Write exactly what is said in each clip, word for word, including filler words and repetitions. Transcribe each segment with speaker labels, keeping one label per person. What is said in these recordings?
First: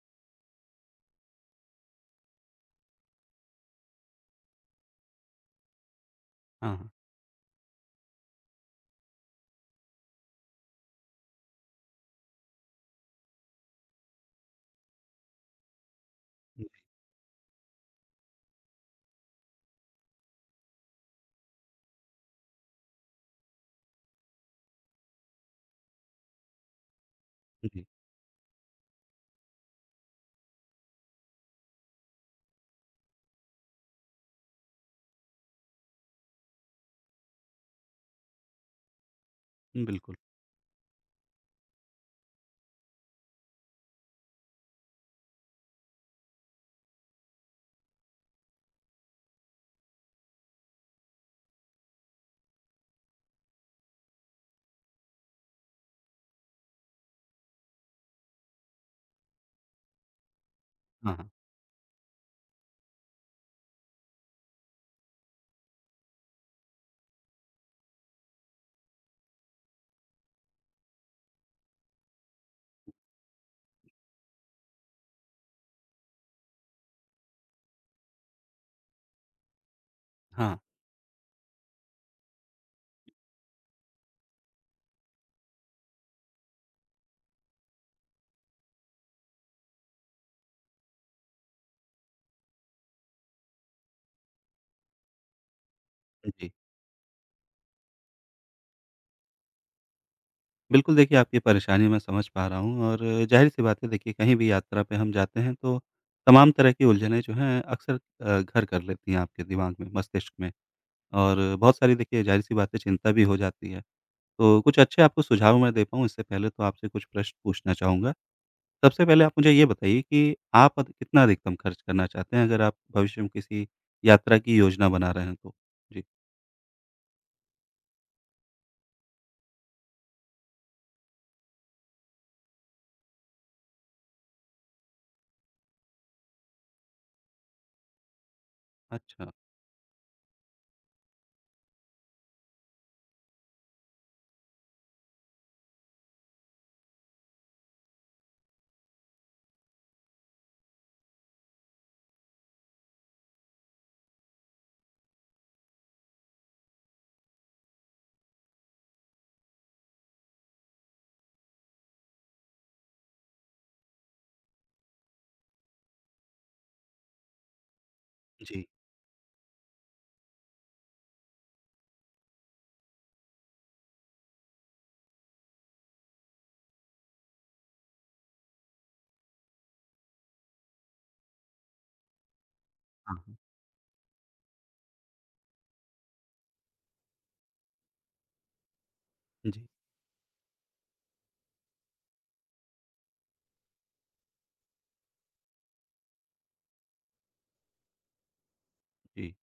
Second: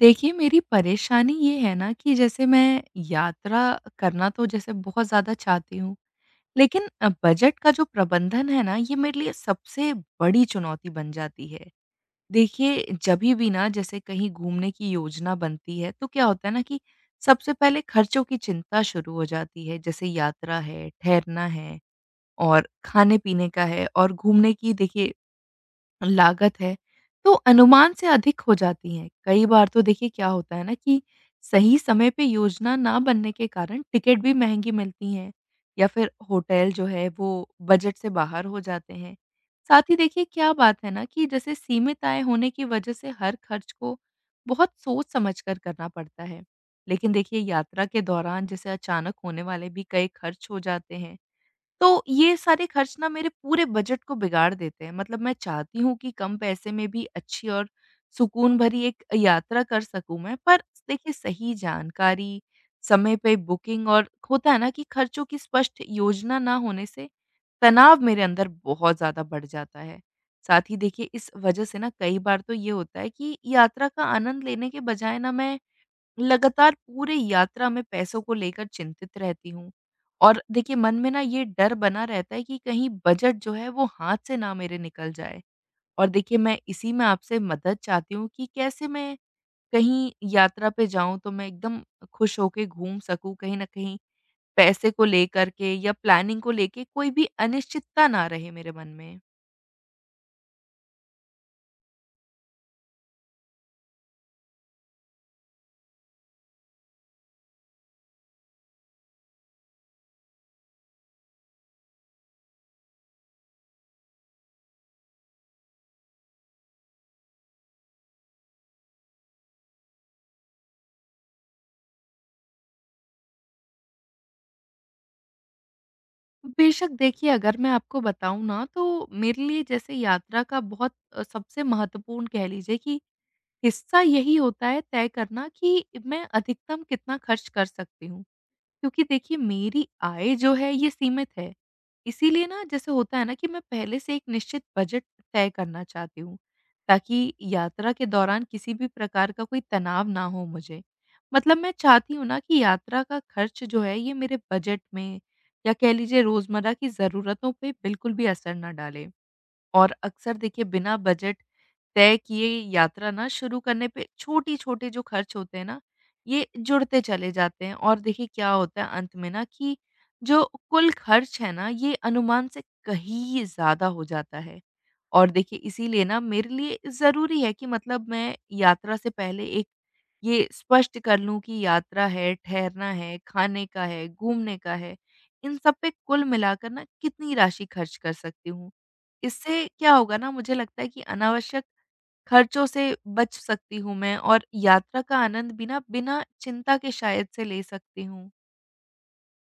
Speaker 1: देखिए, मेरी परेशानी ये है ना कि जैसे मैं यात्रा करना तो जैसे बहुत ज़्यादा चाहती हूँ,
Speaker 2: हाँ,
Speaker 1: लेकिन
Speaker 2: हाँ।
Speaker 1: अ, बजट का जो प्रबंधन है ना, ये मेरे लिए सबसे बड़ी चुनौती बन जाती है। देखिए, जभी भी ना जैसे कहीं घूमने की योजना बनती है, तो क्या होता है ना कि सबसे पहले खर्चों की चिंता शुरू हो जाती है। जैसे यात्रा है, ठहरना है और खाने-पीने का है और घूमने की देखिए लागत है, तो
Speaker 2: जी, जी।
Speaker 1: अनुमान से अधिक हो जाती हैं। कई बार तो देखिए क्या होता है ना कि सही समय पे योजना ना बनने के कारण टिकट भी महँगी मिलती हैं, या फिर होटल जो है वो बजट से बाहर हो जाते हैं। साथ ही
Speaker 2: बिल्कुल।
Speaker 1: देखिए क्या बात है ना कि जैसे सीमित आय होने की वजह से हर खर्च को बहुत सोच समझ कर करना पड़ता है। लेकिन देखिए यात्रा के दौरान जैसे अचानक होने वाले भी कई खर्च हो जाते हैं। तो ये सारे खर्च ना मेरे पूरे बजट को बिगाड़ देते हैं। मतलब मैं चाहती हूँ कि कम पैसे में भी अच्छी और सुकून भरी एक यात्रा कर सकूँ मैं, पर देखिए
Speaker 2: हाँ, हाँ।
Speaker 1: सही जानकारी, समय पे बुकिंग और होता है ना कि खर्चों की स्पष्ट योजना ना होने से तनाव मेरे अंदर बहुत ज़्यादा बढ़ जाता है। साथ ही देखिए इस वजह से ना कई बार तो ये होता है कि यात्रा का आनंद लेने के बजाय ना मैं लगातार पूरे यात्रा में पैसों को लेकर चिंतित रहती हूँ। और
Speaker 2: हाँ,
Speaker 1: देखिए मन में ना ये डर बना रहता है कि कहीं बजट जो है वो हाथ से ना मेरे निकल जाए। और देखिए मैं इसी में आपसे मदद चाहती हूँ कि कैसे मैं कहीं यात्रा पे जाऊं, तो मैं एकदम खुश होके घूम सकूं, कहीं ना कहीं पैसे को लेकर के या प्लानिंग
Speaker 2: जी।
Speaker 1: को लेके कोई भी अनिश्चितता ना रहे मेरे मन में।
Speaker 2: बिल्कुल देखिए आपकी परेशानी मैं समझ पा रहा हूँ और ज़ाहिर-सी बात है, देखिए कहीं भी यात्रा पे हम जाते हैं तो तमाम तरह की उलझनें जो हैं अक्सर अ, घर कर लेती हैं आपके दिमाग में, मस्तिष्क में, और बहुत सारी देखिए ज़ाहिर-सी बात है चिंता भी हो जाती है। तो कुछ अच्छे आपको सुझाव मैं दे पाऊँ इससे पहले तो आपसे कुछ प्रश्न पूछना चाहूँगा। सबसे पहले आप मुझे ये बताइए कि आप अद कितना अधिकतम खर्च करना चाहते हैं अगर आप भविष्य में किसी यात्रा की योजना बना रहे हैं तो? जी।
Speaker 1: बेशक देखिए, अगर मैं आपको बताऊं ना, तो मेरे लिए जैसे यात्रा का बहुत अ, सबसे महत्वपूर्ण कह लीजिए कि हिस्सा यही होता है तय करना कि मैं अधिकतम कितना खर्च कर सकती हूँ। क्योंकि
Speaker 2: अच्छा।
Speaker 1: देखिए मेरी आय जो है ये सीमित है। इसीलिए ना जैसे होता है ना कि मैं पहले से एक निश्चित बजट तय करना चाहती हूँ, ताकि यात्रा के दौरान किसी भी प्रकार का कोई तनाव ना हो मुझे। मतलब मैं चाहती हूँ ना कि यात्रा का खर्च जो है ये मेरे बजट में या कह लीजिए रोज़मर्रा की ज़रूरतों पे बिल्कुल भी असर ना डाले। और अक्सर देखिए बिना बजट तय किए यात्रा ना शुरू करने पे छोटे-छोटे जो खर्च होते हैं ना, ये जुड़ते चले जाते हैं, और देखिए क्या
Speaker 2: जी।
Speaker 1: होता है अंत में ना कि जो कुल खर्च है ना, ये अनुमान से कहीं ज़्यादा हो जाता है। और देखिए इसीलिए ना मेरे लिए ज़रूरी है कि मतलब मैं यात्रा से पहले एक ये स्पष्ट कर लूँ कि यात्रा है, ठहरना है,
Speaker 2: हाँ।
Speaker 1: खाने का है, घूमने का है, इन सब पे कुल मिलाकर ना कितनी राशि खर्च कर सकती हूँ।
Speaker 2: जी,
Speaker 1: इससे क्या होगा ना, मुझे लगता है कि अनावश्यक खर्चों से बच सकती हूँ मैं, और यात्रा का आनंद भी ना बिना चिंता के शायद से ले सकती हूँ।
Speaker 2: जी।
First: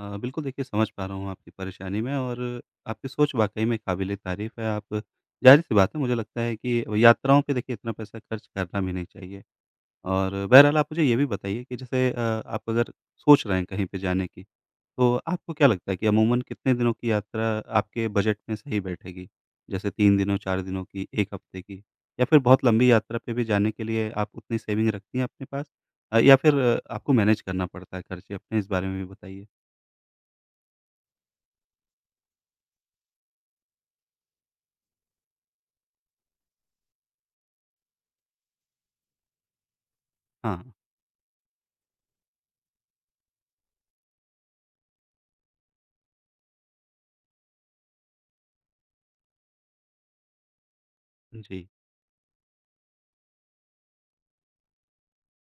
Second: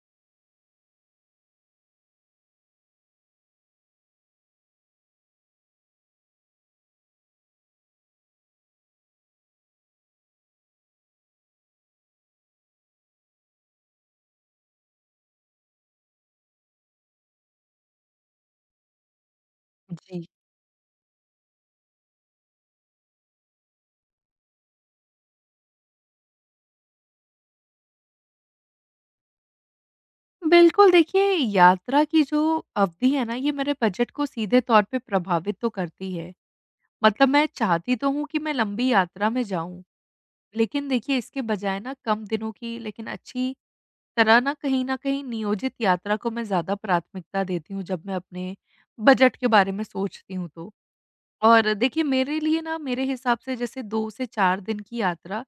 Speaker 2: अ, बिल्कुल देखिए समझ पा रहा हूँ आपकी परेशानी में, और आपकी सोच वाक़ई में काबिल-ए-तारीफ़ है। आप ज़ाहिर-सी बात है, मुझे लगता है कि यात्राओं पे देखिए इतना पैसा खर्च करना भी नहीं चाहिए। और बहरहाल आप मुझे ये भी बताइए कि जैसे अ, आप अगर सोच रहे हैं कहीं पे जाने की, तो आपको क्या लगता है कि अमूमन कितने दिनों की यात्रा आपके बजट में सही बैठेगी? जैसे तीन
Speaker 1: जी।
Speaker 2: दिनों, चार दिनों की, एक हफ्ते की, या फिर बहुत लंबी यात्रा पे भी जाने के लिए आप उतनी सेविंग रखती हैं अपने पास, अ, या फिर अ, आपको मैनेज करना पड़ता है खर्चे अपने? इस बारे में भी बताइए?
Speaker 1: बिल्कुल, देखिए यात्रा की जो अवधि है ना ये मेरे बजट को सीधे तौर पे प्रभावित तो करती है। मतलब मैं चाहती तो हूँ कि मैं लंबी यात्रा में जाऊँ।
Speaker 2: हाँ,
Speaker 1: लेकिन देखिए इसके बजाय ना कम दिनों की लेकिन अच्छी तरह ना कहीं न कहीं नियोजित यात्रा को मैं ज़्यादा प्राथमिकता देती हूँ, जब मैं अपने बजट के बारे में सोचती हूँ तो।
Speaker 2: जी।
Speaker 1: और देखिए मेरे लिए ना मेरे हिसाब से जैसे दो से चार दिन की यात्रा,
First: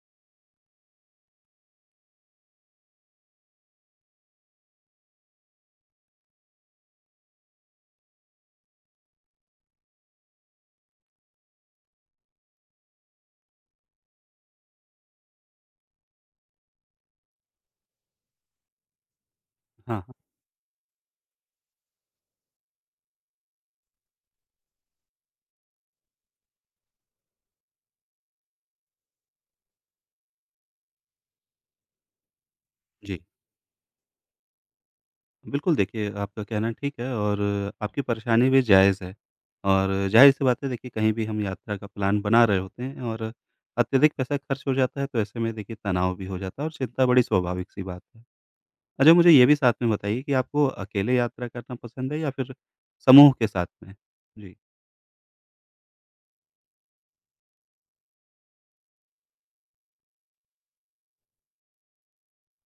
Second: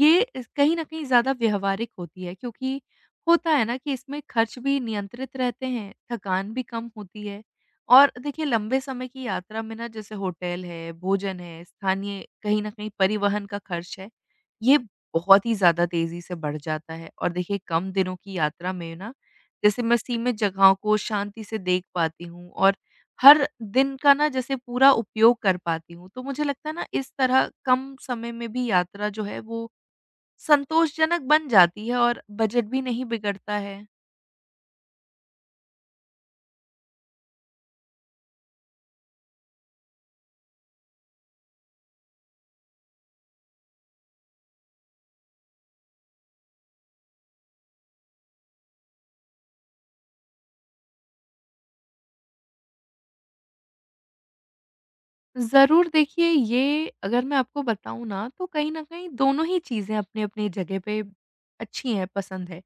Speaker 1: ये इस कहीं न कहीं ज़्यादा व्यावहारिक होती है, क्योंकि होता है ना कि इसमें खर्च भी नियंत्रित रहते हैं, थकान भी कम होती है। और देखिए लंबे समय की यात्रा में ना जैसे होटल है, भोजन है, स्थानीय कहीं न कहीं परिवहन का खर्च है, ये बहुत ही ज़्यादा तेज़ी से बढ़ जाता है। और देखिए कम दिनों की यात्रा में ना, जैसे
Speaker 2: हाँ,
Speaker 1: मैं
Speaker 2: हाँ।
Speaker 1: सीमित जगहों को शांति से देख पाती हूँ, और हर दिन का ना जैसे पूरा उपयोग कर पाती हूँ। तो मुझे लगता है ना इस तरह कम समय में भी यात्रा जो है वो संतोषजनक बन जाती है और बजट भी नहीं
Speaker 2: जी।
Speaker 1: बिगड़ता है।
Speaker 2: बिल्कुल, देखिए आपका कहना ठीक है और आपकी परेशानी भी जायज़ है। और ज़ाहिर-सी बात है, देखिए कहीं भी हम यात्रा का प्लान बना रहे होते हैं और अत्यधिक पैसा खर्च हो जाता है तो ऐसे में देखिए तनाव भी हो जाता है और चिंता बड़ी स्वाभाविक-सी बात है। अच्छा, मुझे ये भी साथ में बताइए कि आपको अकेले यात्रा करना पसंद है या फिर समूह के साथ में? जी।
Speaker 1: ज़रूर देखिए, ये अगर मैं आपको बताऊँ ना, तो कहीं न कहीं दोनों ही चीज़ें अपनी-अपनी जगह पे अच्छी हैं, पसंद है।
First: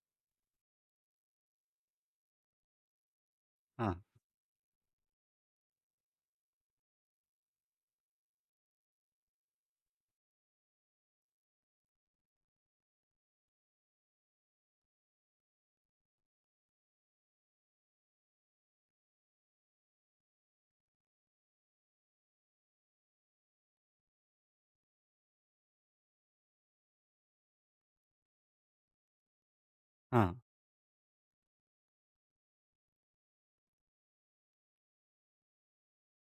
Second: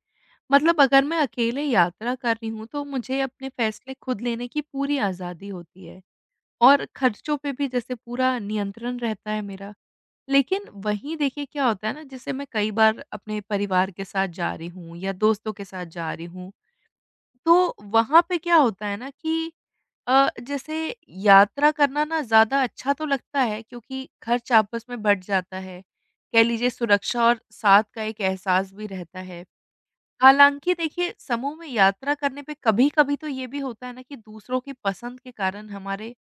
Speaker 1: मतलब अगर मैं अकेले यात्रा कर रही हूँ, तो मुझे अपने
Speaker 2: हाँ,
Speaker 1: फैसले खुद लेने की पूरी आज़ादी होती है, और खर्चों पे भी जैसे पूरा नियंत्रण रहता है मेरा। लेकिन वहीं देखिए क्या होता है ना जैसे मैं कई बार अपने परिवार के साथ जा रही हूँ या दोस्तों के साथ जा रही हूँ, तो वहाँ पे क्या होता है ना कि अ, जैसे यात्रा करना ना ज़्यादा अच्छा तो लगता है, क्योंकि खर्च आपस में बँट जाता है। कह लीजिए सुरक्षा और साथ का एक एहसास भी रहता है।
Speaker 2: हाँ।
Speaker 1: हालाँकि देखिए समूह में यात्रा करने पे कभी-कभी तो ये भी होता है ना कि दूसरों की पसंद के कारण हमारे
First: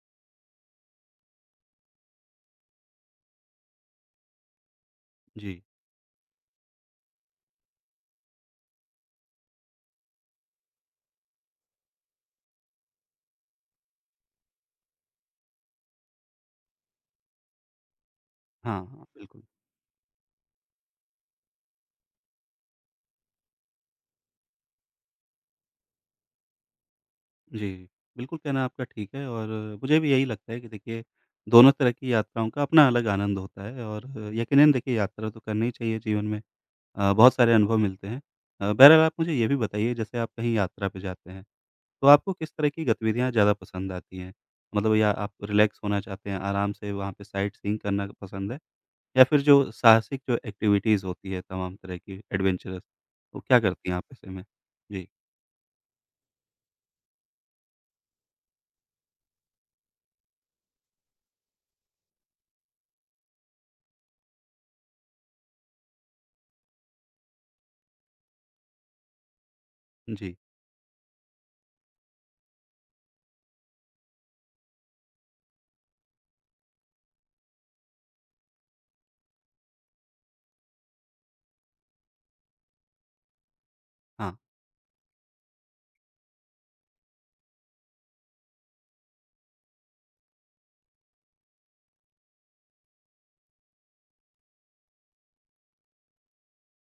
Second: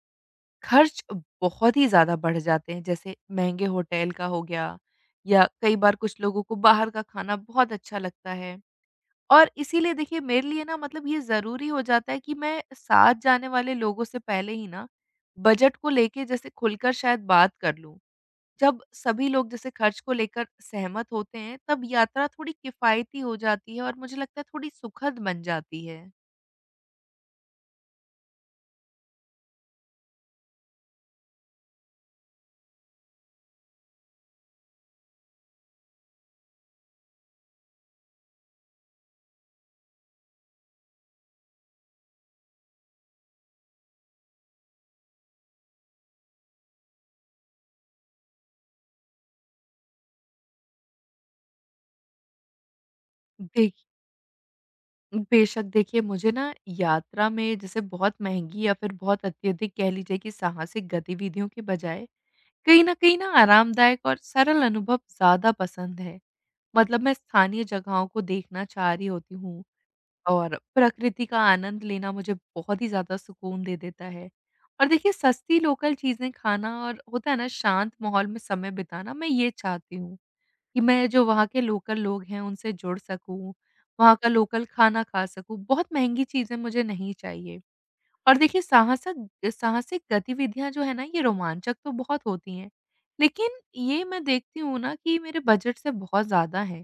Speaker 1: खर्च बहुत ही ज़्यादा बढ़ जाते हैं, जैसे महँगे होटल का हो गया, या
Speaker 2: जी।
Speaker 1: कई बार कुछ लोगों को बाहर का खाना बहुत अच्छा लगता है। और इसीलिए देखिए मेरे लिए ना, मतलब ये ज़रूरी हो जाता है कि मैं साथ जाने वाले लोगों से पहले ही ना बजट को लेके जैसे खुलकर शायद बात कर लूँ। जब
Speaker 2: हाँ, हाँ,
Speaker 1: सभी
Speaker 2: बिल्कुल।
Speaker 1: लोग जैसे खर्च को लेकर सहमत होते हैं, तब यात्रा थोड़ी किफ़ायती हो जाती है, और मुझे लगता है थोड़ी सुखद बन जाती
Speaker 2: जी, बिल्कुल, कहना आपका ठीक है और मुझे भी यही लगता है कि देखिए, दोनों तरह की यात्राओं का अपना अलग आनंद होता है और यकीनन देखिए यात्रा तो करनी ही चाहिए जीवन में। अ, बहुत सारे अनुभव मिलते हैं। अ, बहरहाल आप मुझे ये भी बताइए जैसे आप कहीं यात्रा पे जाते हैं, तो आपको किस तरह की गतिविधियाँ ज़्यादा पसंद आती हैं? मतलब या आप रिलैक्स होना चाहते हैं, आराम से वहाँ पे साइट सीइंग करना पसंद है, या फिर जो साहसिक जो एक्टिविटीज़ होती है तमाम तरह की एडवेंचरस, तो क्या
Speaker 1: है।
Speaker 2: करती हैं आप ऐसे में? जी,
Speaker 1: बेशक देखिए मुझे ना यात्रा में जैसे बहुत महँगी या फिर बहुत अत्यधिक कह लीजिए कि साहसिक गतिविधियों के बजाय कहीं न कहीं ना आरामदायक और सरल अनुभव ज़्यादा पसंद है। मतलब मैं स्थानीय जगहों को देखना चाह रही होती हूँ,
Speaker 2: जी,
Speaker 1: और प्रकृति का आनंद लेना मुझे बहुत ही ज़्यादा सुकून दे देता है। और देखिए सस्ती लोकल चीज़ें खाना और होता है ना शांत माहौल में समय बिताना मैं ये चाहती हूँ। कि मैं जो वहाँ के लोकल लोग हैं उनसे जुड़ सकूँ, वहाँ का
Speaker 2: हाँ,
Speaker 1: लोकल खाना खा सकूँ, बहुत महँगी चीज़ें मुझे नहीं चाहिए। और देखिए साहसक साहसिक गतिविधियाँ जो है ना ये रोमांचक तो बहुत होती हैं, लेकिन ये मैं देखती हूँ ना कि मेरे बजट से बहुत ज़्यादा हैं,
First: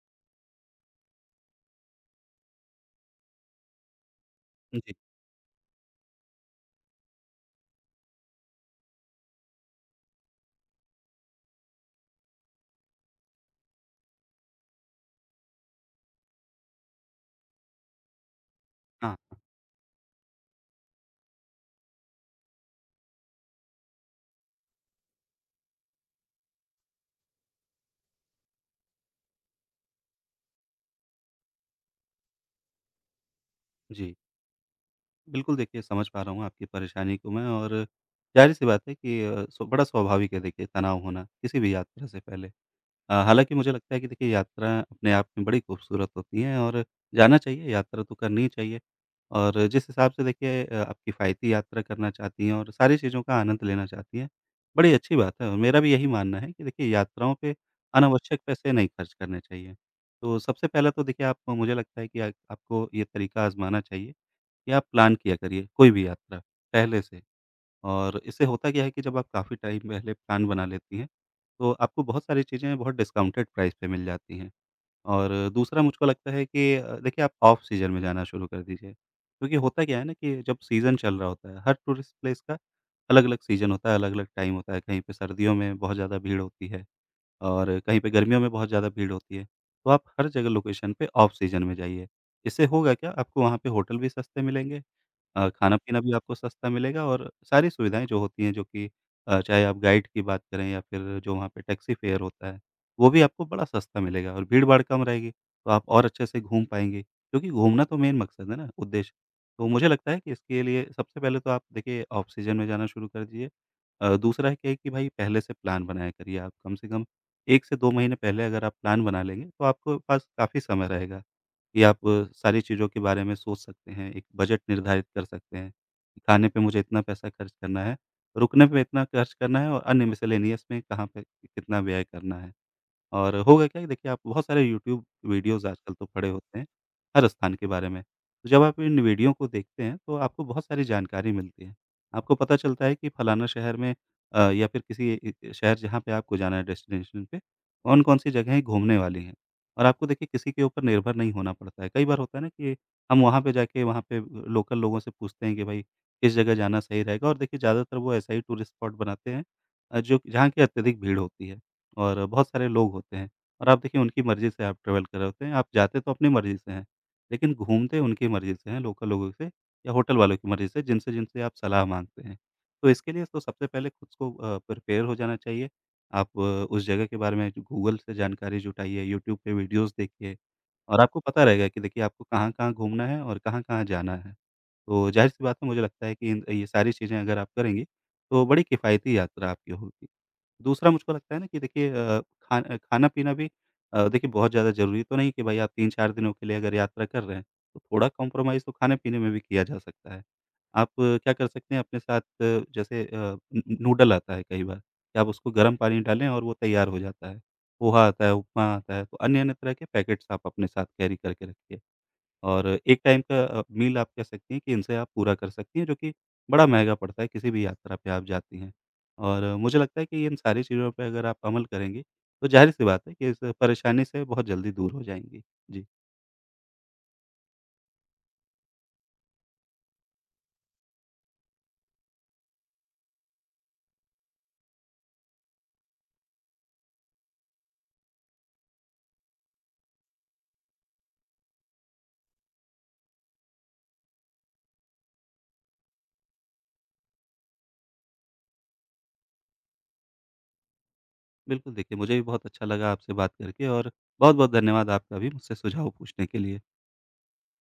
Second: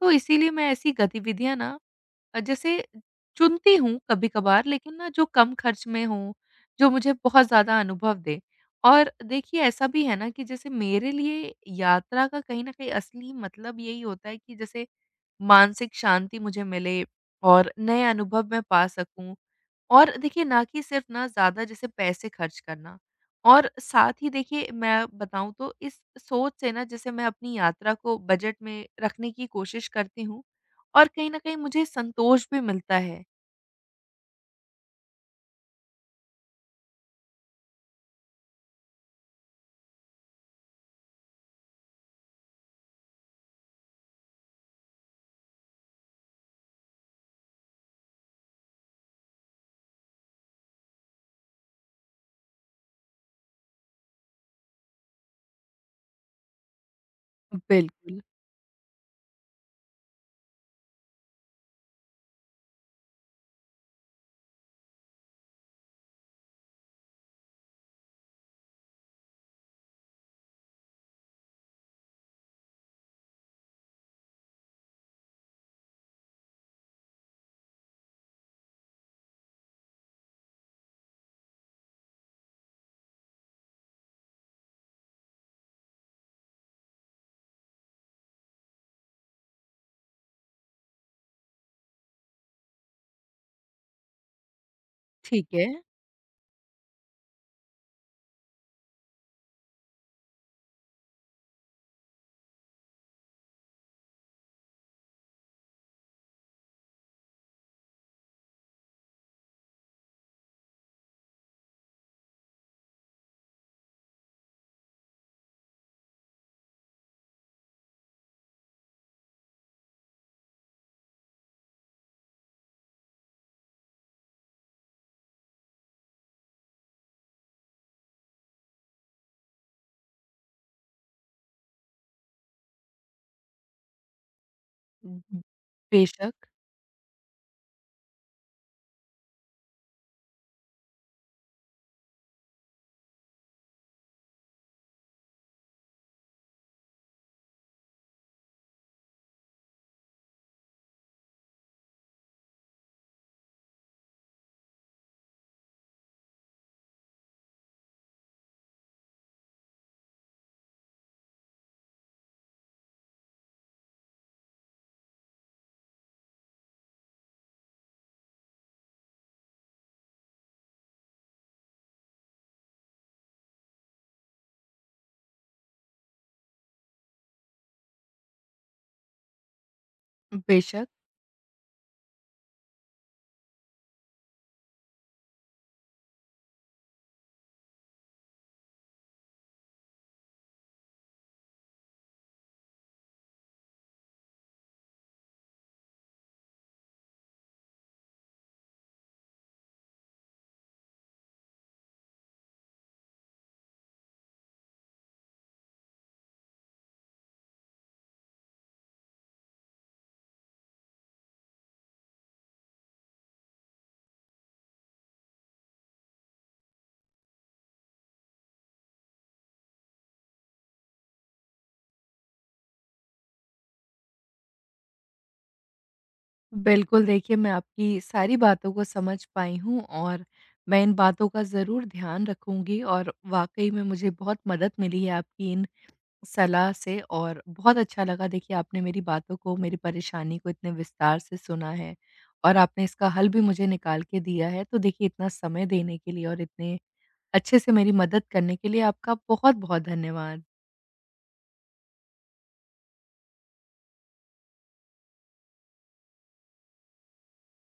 Speaker 1: तो इसीलिए मैं ऐसी गतिविधियाँ ना अ, जैसे चुनती हूँ कभी-कभार,
Speaker 2: जी,
Speaker 1: लेकिन ना जो कम खर्च में हो, जो मुझे बहुत ज़्यादा अनुभव दे। और देखिए ऐसा भी है ना कि जैसे मेरे लिए यात्रा का कहीं न कहीं असली मतलब यही होता है कि जैसे मानसिक शांति मुझे मिले और नए अनुभव मैं पा
Speaker 2: हाँ,
Speaker 1: सकूँ।
Speaker 2: हाँ,
Speaker 1: और देखिए ना कि सिर्फ़ ना ज़्यादा जैसे पैसे खर्च करना। और साथ ही देखिए मैं बताऊँ तो इस सोच से ना जैसे मैं अपनी यात्रा को बजट में रखने की कोशिश करती हूँ, और कहीं न कहीं मुझे संतोष भी मिलता है।
Speaker 2: जी। बिल्कुल देखिए समझ पा रहा हूँ आपकी परेशानी को मैं, और ज़ाहिर-सी बात है कि अ, स्व बड़ा स्वाभाविक है देखिए तनाव होना, किसी भी यात्रा से पहले। अ, हालाँकि मुझे लगता है कि देखिए यात्रा अपने आप में बड़ी खूबसूरत होती हैं और जाना चाहिए, यात्रा तो करनी ही चाहिए। और जिस हिसाब से देखिए अ, आप किफ़ायती यात्रा करना चाहती हैं और सारी चीज़ों का आनंद लेना चाहती हैं, बड़ी अच्छी बात है, और मेरा भी यही मानना है कि देखिए यात्राओं पे
Speaker 1: बिल्कुल,
Speaker 2: अनावश्यक पैसे नहीं खर्च करने चाहिए। तो सबसे पहले तो देखिए आप, मुझे लगता है कि आ आपको ये तरीका आज़माना चाहिए कि आप प्लान किया करिए कोई भी यात्रा पहले से, और इससे होता क्या है कि जब आप काफ़ी टाइम पहले प्लान बना लेती हैं, तो आपको बहुत सारी चीज़ें बहुत डिस्काउंटेड प्राइस पे मिल जाती हैं। और दूसरा मुझको लगता है कि अ, देखिए आप ऑफ सीज़न में जाना शुरू कर दीजिए, क्योंकि होता क्या है ना कि जब सीज़न चल रहा होता है, हर टूरिस्ट प्लेस का अलग-अलग सीज़न होता है, अलग-अलग टाइम होता है। कहीं पे सर्दियों में बहुत ज़्यादा भीड़ होती है और कहीं पे गर्मियों में बहुत ज़्यादा भीड़ होती है। तो आप हर जगह लोकेशन पे ऑफ सीज़न में जाइए। इससे होगा क्या, आपको वहाँ पे होटल भी सस्ते मिलेंगे,
Speaker 1: ठीक
Speaker 2: अ,
Speaker 1: है।
Speaker 2: खाना-पीना भी आपको सस्ता मिलेगा और सारी सुविधाएँ जो होती हैं, जो कि अ, चाहे आप गाइड की बात करें या फिर जो वहाँ पे टैक्सी फेयर होता है, वो भी आपको बड़ा सस्ता मिलेगा और भीड़-भाड़ कम रहेगी, तो आप और अच्छे से घूम पाएँगे, क्योंकि घूमना तो मेन मकसद है ना, उद्देश्य। तो मुझे लगता है कि इसके लिए सबसे पहले तो आप देखिए ऑफ सीजन में जाना शुरू कर दीजिए। अ, दूसरा है क्या है कि भाई पहले से प्लान बनाया करिए आप, कम से कम एक से दो महीने पहले अगर आप प्लान बना लेंगे, तो आपके पास काफ़ी समय रहेगा कि आप सारी चीज़ों के बारे में सोच सकते हैं, एक बजट निर्धारित कर सकते हैं। कि खाने पे मुझे इतना पैसा खर्च करना है, रुकने पे इतना खर्च करना है और अन्य मिसेलेनियस में कहाँ पे कितना व्यय करना है। और होगा क्या कि देखिए आप बहुत सारे यूट्यूब
Speaker 1: हुँ।
Speaker 2: वीडियोज़ आजकल तो पड़े
Speaker 1: बेशक,
Speaker 2: होते हैं, हर स्थान के बारे में। तो जब आप इन वीडियो को देखते हैं तो आपको बहुत सारी जानकारी मिलती है। आपको पता चलता है कि फलाना शहर में, अ, या फिर किसी ए ए शहर जहाँ पे आपको जाना है डेस्टिनेशन पे, कौन-कौन सी जगहें घूमने वाली हैं। और आपको देखिए किसी के ऊपर निर्भर नहीं होना पड़ता है। कई बार होता है ना कि हम वहाँ पे जाके वहाँ पे लोकल लोगों से पूछते हैं कि भाई किस जगह जाना सही रहेगा, और देखिए ज़्यादातर वो ऐसा ही टूरिस्ट स्पॉट बनाते हैं अ, जो जहाँ की अत्यधिक भीड़ होती है। और बहुत सारे लोग होते हैं, और आप देखिए उनकी मर्ज़ी से आप ट्रैवल कर रहे होते हैं। आप जाते तो अपनी मर्ज़ी से हैं, लेकिन घूमते उनकी मर्ज़ी से हैं, लोकल लोगों से या होटल वालों की मर्ज़ी से जिनसे जिनसे आप सलाह माँगते हैं। तो इसके लिए तो सबसे पहले खुद को अ, प्रिपेयर हो जाना चाहिए। आप अ, उस जगह के बारे में गूगल से जानकारी जुटाइए, यूट्यूब पे वीडियोज़ देखिए,
Speaker 1: बेशक,
Speaker 2: और आपको पता रहेगा कि देखिए आपको कहाँ-कहाँ घूमना है और कहाँ-कहाँ जाना है। तो ज़ाहिर-सी बात है, मुझे लगता है कि इन ये सारी चीज़ें अगर आप करेंगी, तो बड़ी किफ़ायती यात्रा आपकी होगी। दूसरा मुझको लगता है ना कि देखिए अ, खा खाना-पीना भी अ, देखिए बहुत ज़्यादा ज़रूरी तो नहीं कि भाई आप तीन चार दिनों के लिए अगर यात्रा कर रहे हैं, तो थोड़ा कॉम्प्रोमाइज़ तो खाने-पीने में भी किया जा सकता है। आप क्या कर सकते हैं अपने साथ अ, जैसे अ, नू नूडल आता है कई बार, कि आप उसको गर्म पानी में डालें और वो तैयार हो जाता है। पोहा आता है, उपमा आता है, तो अन्य-अन्य तरह के पैकेट्स आप अपने साथ कैरी करके रखिए। और एक टाइम का अ, मील आप कह सकती हैं कि इनसे आप पूरा कर सकती हैं, जो कि बड़ा महँगा पड़ता है किसी भी यात्रा पे आप जाती हैं। और मुझे लगता है कि इन सारी चीज़ों पे अगर आप अमल करेंगी, तो ज़ाहिर-सी बात है कि इस परेशानी से बहुत जल्दी दूर हो जाएँगी। जी,
Speaker 1: बिल्कुल देखिए मैं आपकी सारी बातों को समझ पाई हूँ, और मैं इन बातों का ज़रूर ध्यान रखूँगी, और वाक़ई में मुझे बहुत मदद मिली है आपकी इन सलाह से। और बहुत अच्छा लगा देखिए आपने मेरी बातों को, मेरी परेशानी को इतने विस्तार से सुना है, और आपने इसका हल भी मुझे निकाल के दिया है। तो देखिए इतना समय देने के लिए और इतने अच्छे से मेरी मदद करने के लिए आपका बहुत-बहुत धन्यवाद।
Speaker 2: बिल्कुल देखिए मुझे भी बहुत अच्छा लगा आपसे बात करके, और बहुत-बहुत धन्यवाद आपका भी मुझसे सुझाव पूछने के लिए।